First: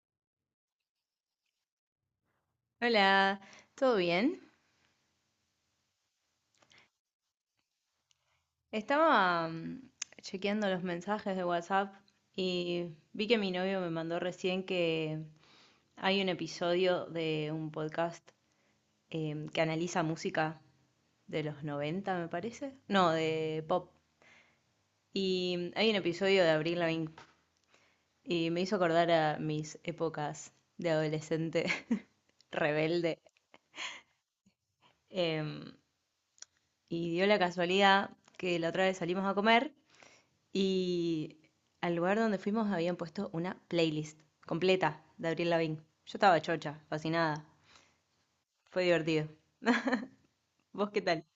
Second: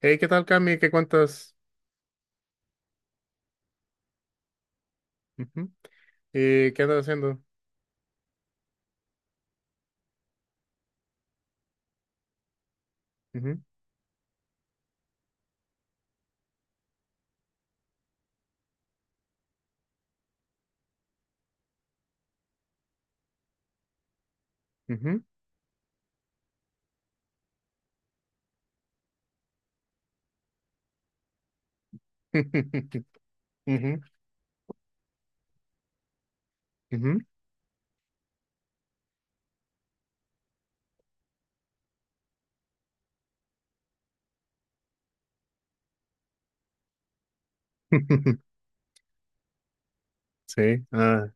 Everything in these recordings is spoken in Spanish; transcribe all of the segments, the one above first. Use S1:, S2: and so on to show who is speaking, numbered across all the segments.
S1: Hey, ¿qué tal, Cami? ¿Qué cuentas?
S2: Hola, ¿todo bien?
S1: Ujú. ¿Y qué andas haciendo?
S2: Estaba chequeando los mensajes de WhatsApp y vi que mi
S1: Ujú,
S2: novio me mandó recién que hay un episodio de un podcast que analiza música de los 90, me parece. No, de pop.
S1: ujú.
S2: Y hay un episodio de Avril Lavigne y me hizo acordar a mis épocas de adolescente rebelde.
S1: Ujú,
S2: Em, y
S1: ujú.
S2: dio la casualidad que la otra vez salimos a comer. Y al lugar donde fuimos habían puesto una playlist completa de Abril Lavigne. Yo estaba chocha, fascinada. Fue divertido.
S1: Sí.
S2: ¿Vos qué tal?
S1: Ah.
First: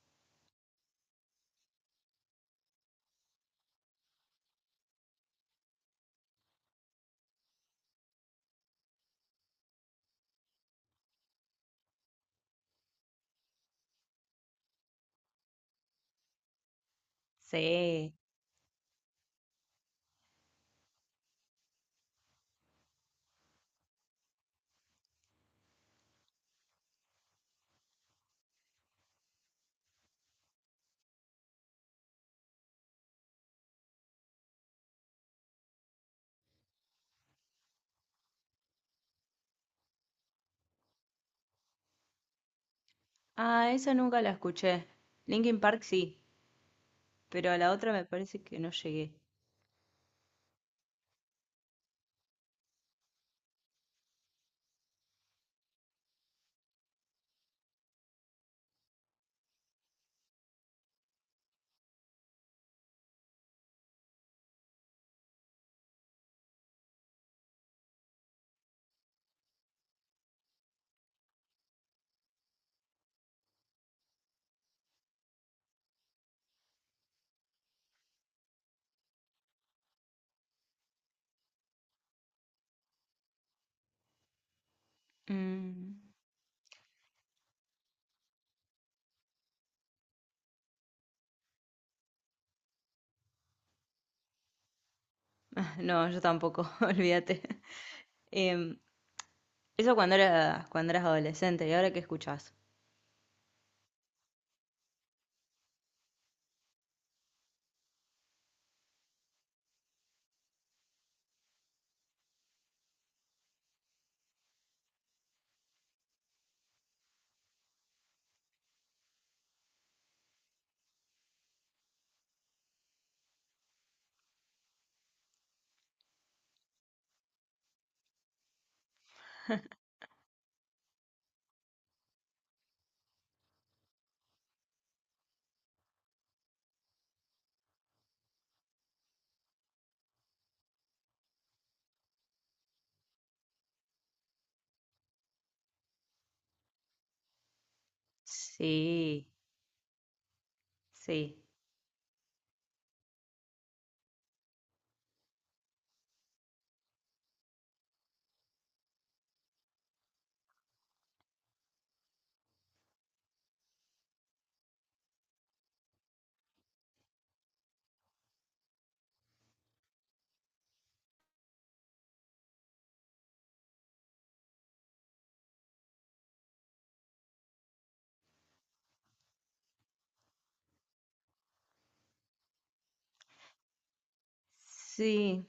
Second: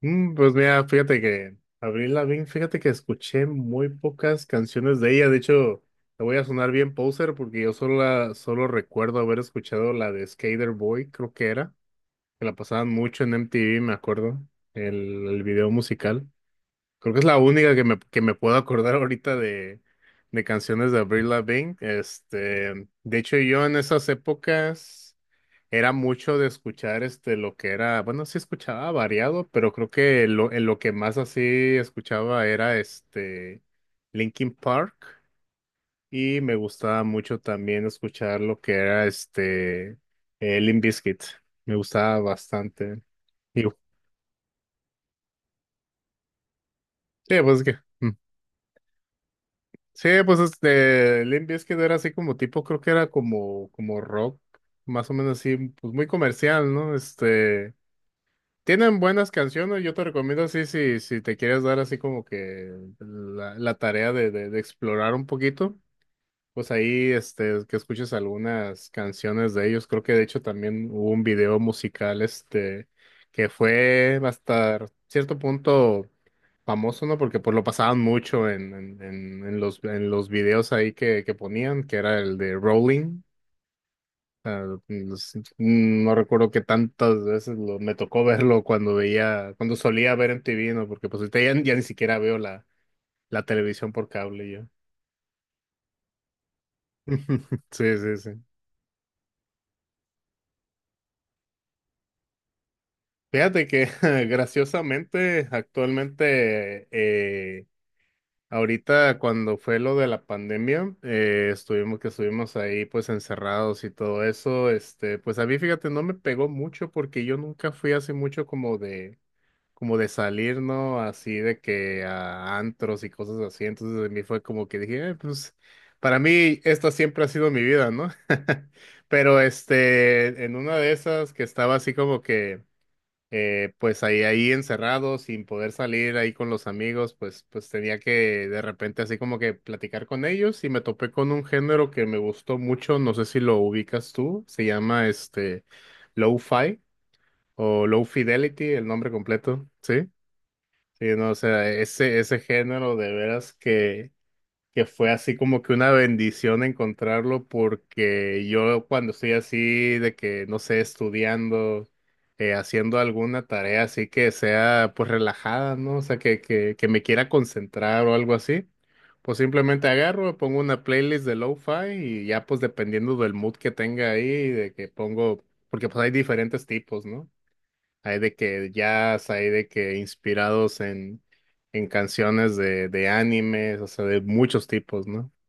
S1: Pues mira, fíjate que Avril Lavigne, fíjate que escuché muy pocas canciones de ella. De hecho, te voy a sonar bien poser porque yo solo, solo recuerdo haber escuchado la de Skater Boy, creo que era, que la pasaban mucho en MTV, me acuerdo, el video musical. Creo que es la única
S2: Sí.
S1: que me puedo acordar ahorita de canciones de Avril Lavigne. Este, de hecho, yo en esas épocas era mucho de escuchar este lo que era, bueno, sí escuchaba variado, pero creo que en lo que más así escuchaba era este Linkin Park y me gustaba mucho también escuchar lo que era este Limp Bizkit. Me gustaba bastante. Y,
S2: Ah, esa nunca la escuché. Linkin Park sí,
S1: sí,
S2: pero a
S1: pues
S2: la
S1: que.
S2: otra me parece que no llegué.
S1: Sí, pues este, Limp Bizkit era así como tipo, creo que era como, como rock, más o menos así, pues muy comercial, ¿no? Este, tienen buenas canciones, yo te recomiendo así si, si te quieres dar así como que la tarea de explorar un poquito, pues ahí, este, que escuches algunas canciones de ellos, creo que de hecho también hubo un video musical, este, que fue hasta cierto punto famoso, ¿no? Porque pues lo pasaban mucho en los videos ahí que ponían, que era el de Rolling. O los-
S2: Mm,
S1: no recuerdo que tantas veces me tocó verlo cuando veía, cuando solía ver en MTV, ¿no? Porque pues ahorita ya, ya ni siquiera veo la televisión por cable yo.
S2: No, yo tampoco, olvídate.
S1: Sí, sí, sí.
S2: Em, Eso cuando eras adolescente, ¿y ahora qué escuchás?
S1: Fíjate que graciosamente actualmente ahorita cuando fue lo de la pandemia, estuvimos que estuvimos ahí pues encerrados y todo eso, este, pues a mí fíjate, no me pegó mucho porque yo nunca fui así mucho como de salir, ¿no? Así de que a antros y cosas así, entonces a mí fue como que dije, pues para mí esta siempre ha sido mi vida, ¿no? Pero este, en una de esas que estaba así como que pues ahí, ahí encerrado, sin poder salir ahí con los amigos, pues, pues tenía que de repente así como que platicar con ellos y me topé con un género que me gustó mucho, no sé si lo ubicas tú, se llama este lo-fi o low fidelity, el nombre
S2: Sí,
S1: completo, ¿sí? Sí, no, o
S2: sí,
S1: sea, ese género de veras que fue así como que una bendición encontrarlo porque yo cuando estoy así de que, no sé, estudiando, haciendo alguna tarea así que sea pues relajada, ¿no? O sea, que me quiera concentrar o algo así, pues simplemente agarro, pongo una playlist de lo-fi y ya pues dependiendo del mood que tenga ahí, de que pongo, porque pues hay diferentes tipos, ¿no? Hay de que jazz, hay de que inspirados en canciones de animes, o sea, de muchos tipos, ¿no?
S2: sí.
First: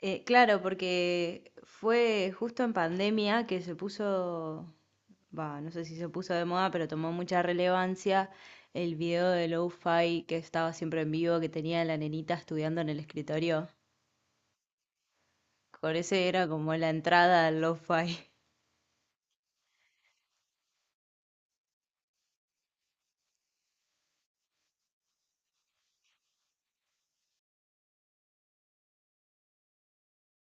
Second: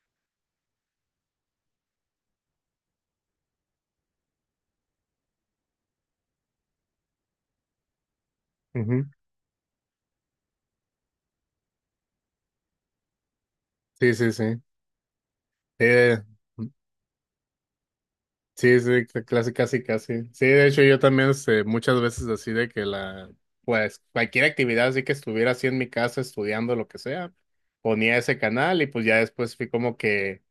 S2: Claro, porque fue justo en pandemia que se puso, va, no sé si se puso de moda, pero tomó mucha relevancia el
S1: Ujú.
S2: video de Lo-Fi que estaba siempre en vivo, que tenía la nenita estudiando en el escritorio.
S1: Sí, sí, sí.
S2: Por
S1: Eh,
S2: ese era como la entrada al Lo-Fi.
S1: sí, sí, casi, casi, casi. Sí, de hecho, yo también este, muchas veces así de que la, pues, cualquier actividad así que estuviera así en mi casa estudiando lo que sea, ponía ese canal y pues ya después fui como que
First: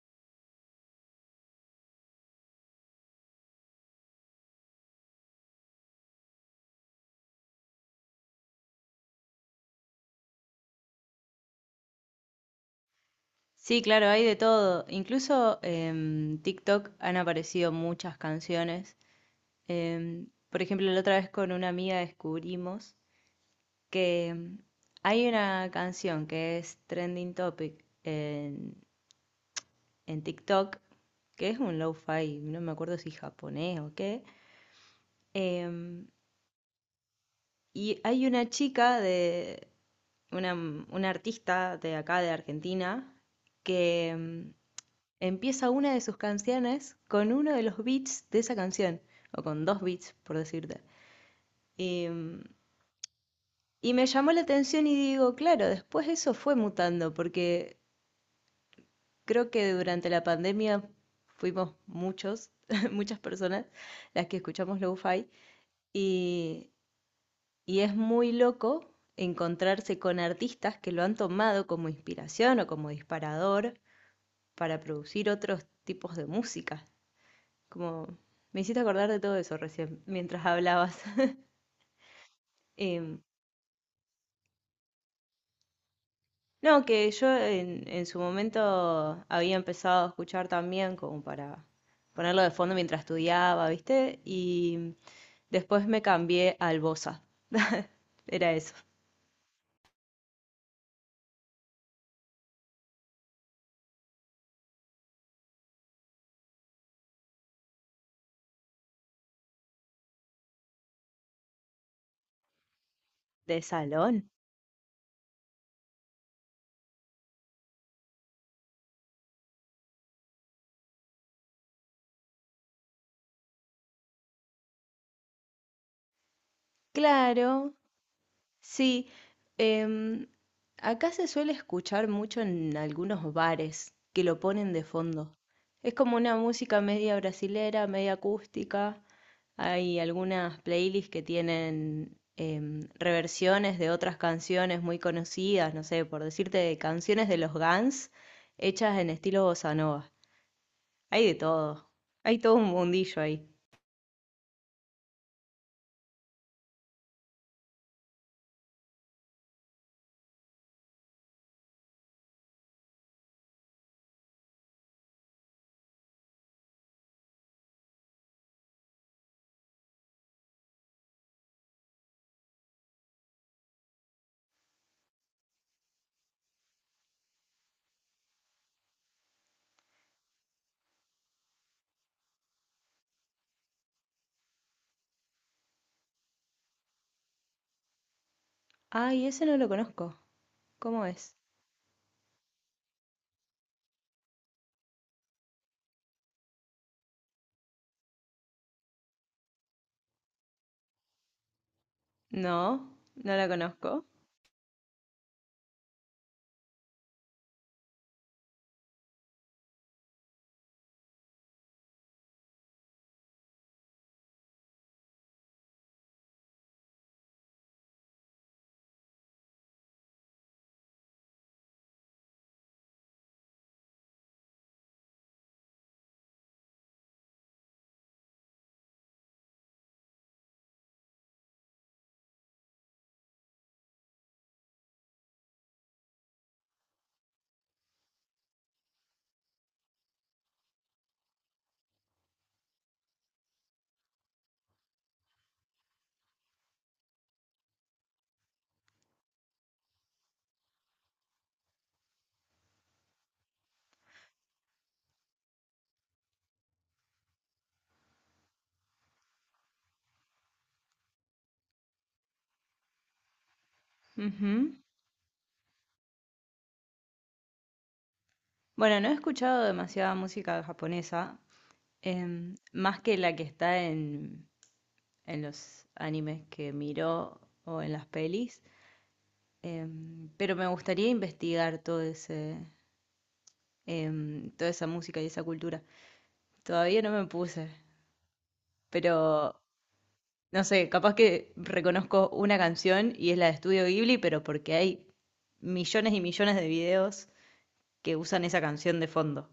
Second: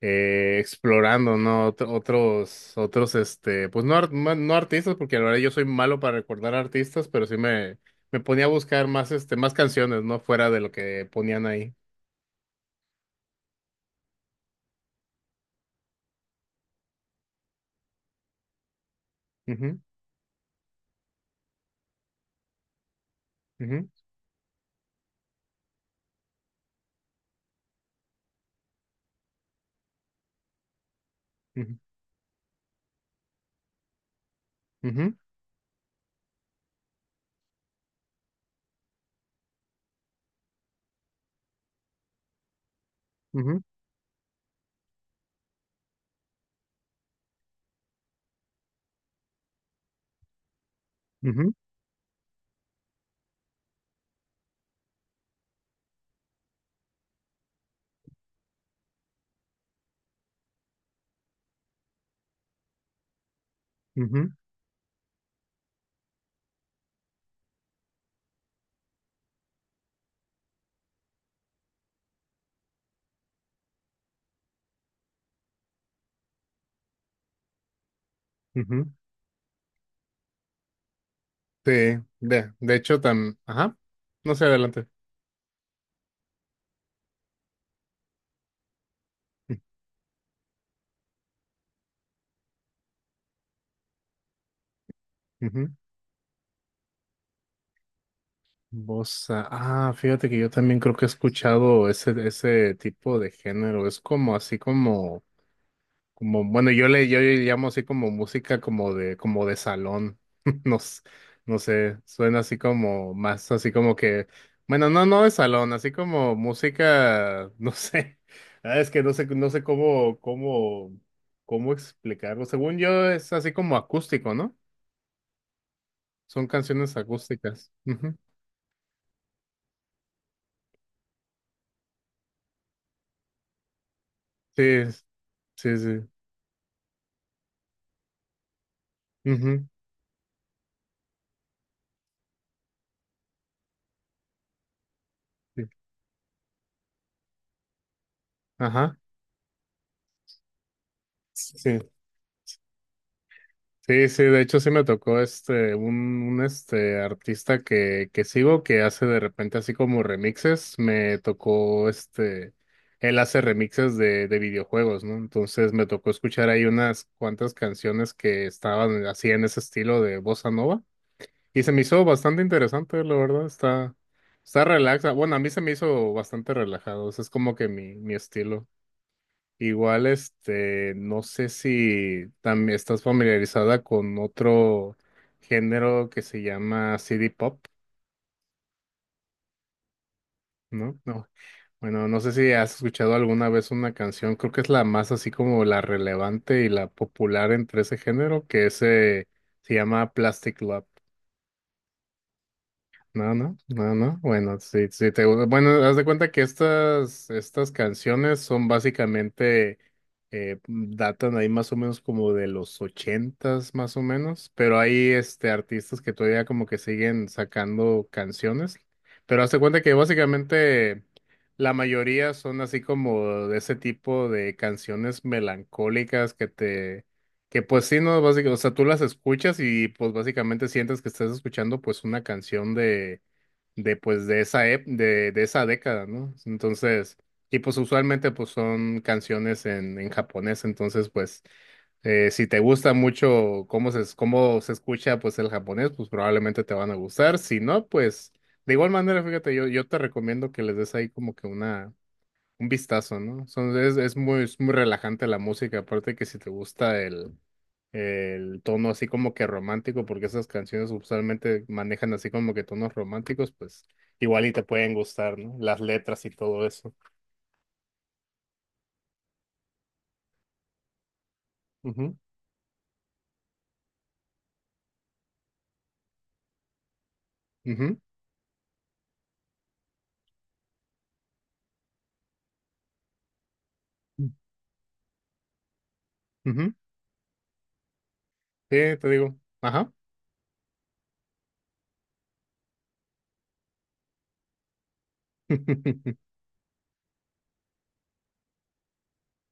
S1: explorando, ¿no? Otros, este, pues no, no artistas, porque la verdad yo soy malo para recordar artistas, pero sí me ponía a buscar más, este, más canciones, ¿no? Fuera de lo que ponían ahí.
S2: Sí, claro, hay de todo. Incluso en TikTok han aparecido muchas canciones.
S1: Ujú,
S2: Por ejemplo, la otra vez con una amiga descubrimos
S1: ujú,
S2: que hay una canción que es trending topic en TikTok, que es un
S1: ujú,
S2: lo-fi, no me acuerdo si japonés o qué,
S1: ujú,
S2: em, y hay una chica de, una, una artista de acá de Argentina, que empieza una de sus canciones con uno de los beats de esa canción, o con dos beats, por decirte.
S1: ujú,
S2: Y, mm, y me llamó la atención y digo, claro, después eso fue mutando, porque creo que durante la pandemia fuimos muchos, muchas personas
S1: ujú,
S2: las
S1: ujú,
S2: que escuchamos lo-fi y, y es muy loco encontrarse con artistas que lo han tomado como inspiración o como disparador para producir otros tipos de música. Como me hiciste
S1: ujú.
S2: acordar de todo eso recién, mientras hablabas.
S1: Sí, de hecho,
S2: Eh,
S1: tan, ajá, no sé, adelante.
S2: no, que yo en su momento había empezado a escuchar también como para ponerlo de fondo mientras estudiaba, ¿viste? Y
S1: Ujú.
S2: después me cambié al Bosa. Era eso.
S1: Bossa. Ah, fíjate que yo también creo que he escuchado ese, ese tipo de género. Es como así como como, bueno, yo le llamo así como música como de salón. No, no sé, suena así como más
S2: ¿De
S1: así como que,
S2: salón?
S1: bueno, no, no de salón, así como música, no sé. Ah, es que no sé, no sé cómo, cómo, cómo explicarlo. Según yo, es así como acústico, ¿no? Son canciones
S2: Claro,
S1: acústicas. Ujú.
S2: sí. Em, Acá se suele escuchar mucho en algunos bares que lo
S1: Sí,
S2: ponen de fondo.
S1: sí,
S2: Es
S1: sí.
S2: como una música media brasilera, media acústica.
S1: Ujú.
S2: Hay algunas playlists que tienen reversiones de otras canciones muy
S1: Sí.
S2: conocidas, no sé, por decirte, de canciones de los Guns
S1: Ajá.
S2: hechas en estilo bossa nova. Hay de todo. Hay todo un mundillo ahí.
S1: Sí, sí, de hecho sí me tocó este, un, este artista que sigo que hace de repente así como remixes, me tocó este, él hace remixes de videojuegos, ¿no? Entonces me tocó escuchar ahí unas cuantas canciones que estaban así en ese estilo de bossa nova y se me hizo bastante interesante, la verdad, está, está relaxa, bueno, a mí se me hizo bastante relajado, ese es como que mi estilo. Igual, este, no sé si también estás familiarizada con otro género que se llama CD Pop,
S2: Ay, ese no lo conozco.
S1: ¿no?
S2: ¿Cómo
S1: No.
S2: es?
S1: Bueno, no sé si has escuchado alguna vez una canción, creo que es la más así como la relevante y la popular entre ese género, que ese se llama Plastic Love.
S2: No,
S1: No,
S2: no la
S1: no,
S2: conozco.
S1: no, no. Bueno, sí, sí te gusta. Bueno, haz de cuenta que estas, estas canciones son básicamente, datan ahí más o menos como de los ochentas, más o menos, pero hay este artistas que todavía como que siguen sacando canciones. Pero haz de cuenta que básicamente la mayoría son así como de ese tipo de canciones melancólicas que te que pues sí, no, básicamente, o sea, tú las escuchas y pues básicamente sientes que estás escuchando pues una canción de pues de esa, de esa década, ¿no? Entonces, y pues usualmente pues son canciones en japonés, entonces pues si te gusta mucho cómo se escucha pues el japonés, pues probablemente te van a gustar, si no, pues de igual manera, fíjate, yo te recomiendo que les des ahí como que una un vistazo, ¿no? Es muy relajante la música, aparte que si te gusta el tono así como que romántico, porque esas canciones usualmente manejan así como que tonos románticos, pues igual y te
S2: Ujú.
S1: pueden gustar, ¿no? Las letras y todo eso.
S2: Bueno, no he escuchado demasiada música japonesa,
S1: Ujú,
S2: más que la que está en los animes que miro o en
S1: ujú,
S2: las pelis, pero me gustaría investigar todo ese, toda esa música y esa cultura.
S1: ujú.
S2: Todavía no me puse,
S1: Sí, te digo.
S2: pero
S1: Ajá.
S2: no sé, capaz que reconozco una canción y es la de Estudio Ghibli, pero porque hay millones y millones de videos que usan esa canción de fondo.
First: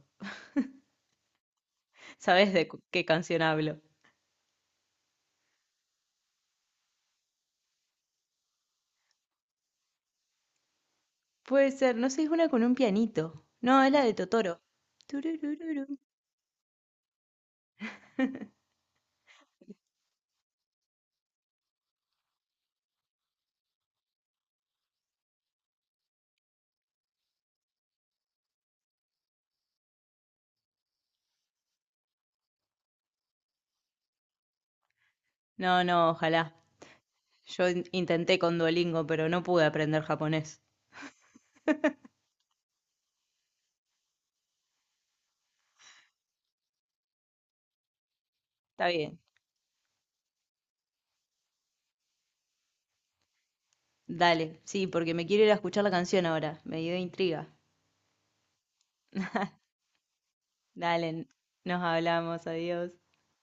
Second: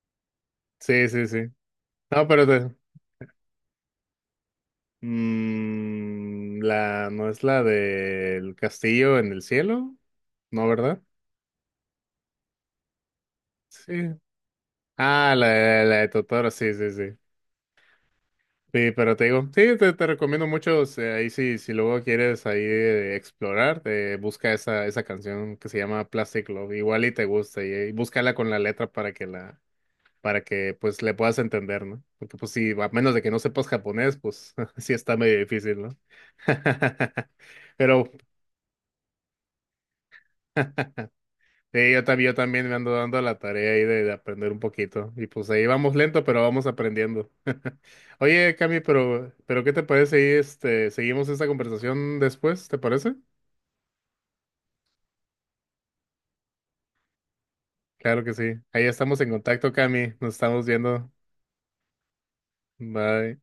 S1: Sí, sí, sí. No, pero
S2: ¿Sabes de qué canción hablo?
S1: mm, la, no es la del castillo en el cielo, ¿no, verdad?
S2: Puede ser, no sé, es una con un pianito. No, es la de
S1: Sí.
S2: Totoro.
S1: Ah, la
S2: Turururu.
S1: de Totoro, sí, sí, sí. Sí, pero te digo, sí, te recomiendo mucho, o sea, ahí sí, si luego quieres ahí explorar, te busca esa, esa canción que se llama Plastic Love, igual y te gusta, y búscala con la letra para para que pues le puedas entender, ¿no? Porque pues sí, a menos de que no sepas japonés, pues sí está medio difícil,
S2: No,
S1: ¿no?
S2: no, ojalá. Yo
S1: Pero
S2: intenté con Duolingo, pero no pude aprender japonés.
S1: sí, yo también me ando dando la tarea ahí de aprender un poquito. Y pues ahí vamos lento, pero vamos aprendiendo. Oye, Cami,
S2: Está bien.
S1: pero ¿qué te parece ahí, este, seguimos esta conversación después? ¿Te parece?
S2: Dale, sí, porque me quiero ir a escuchar la canción ahora. Me dio intriga.
S1: Claro que sí. Ahí estamos en contacto, Cami. Nos estamos
S2: Dale,
S1: viendo.
S2: nos hablamos, adiós.
S1: Bye.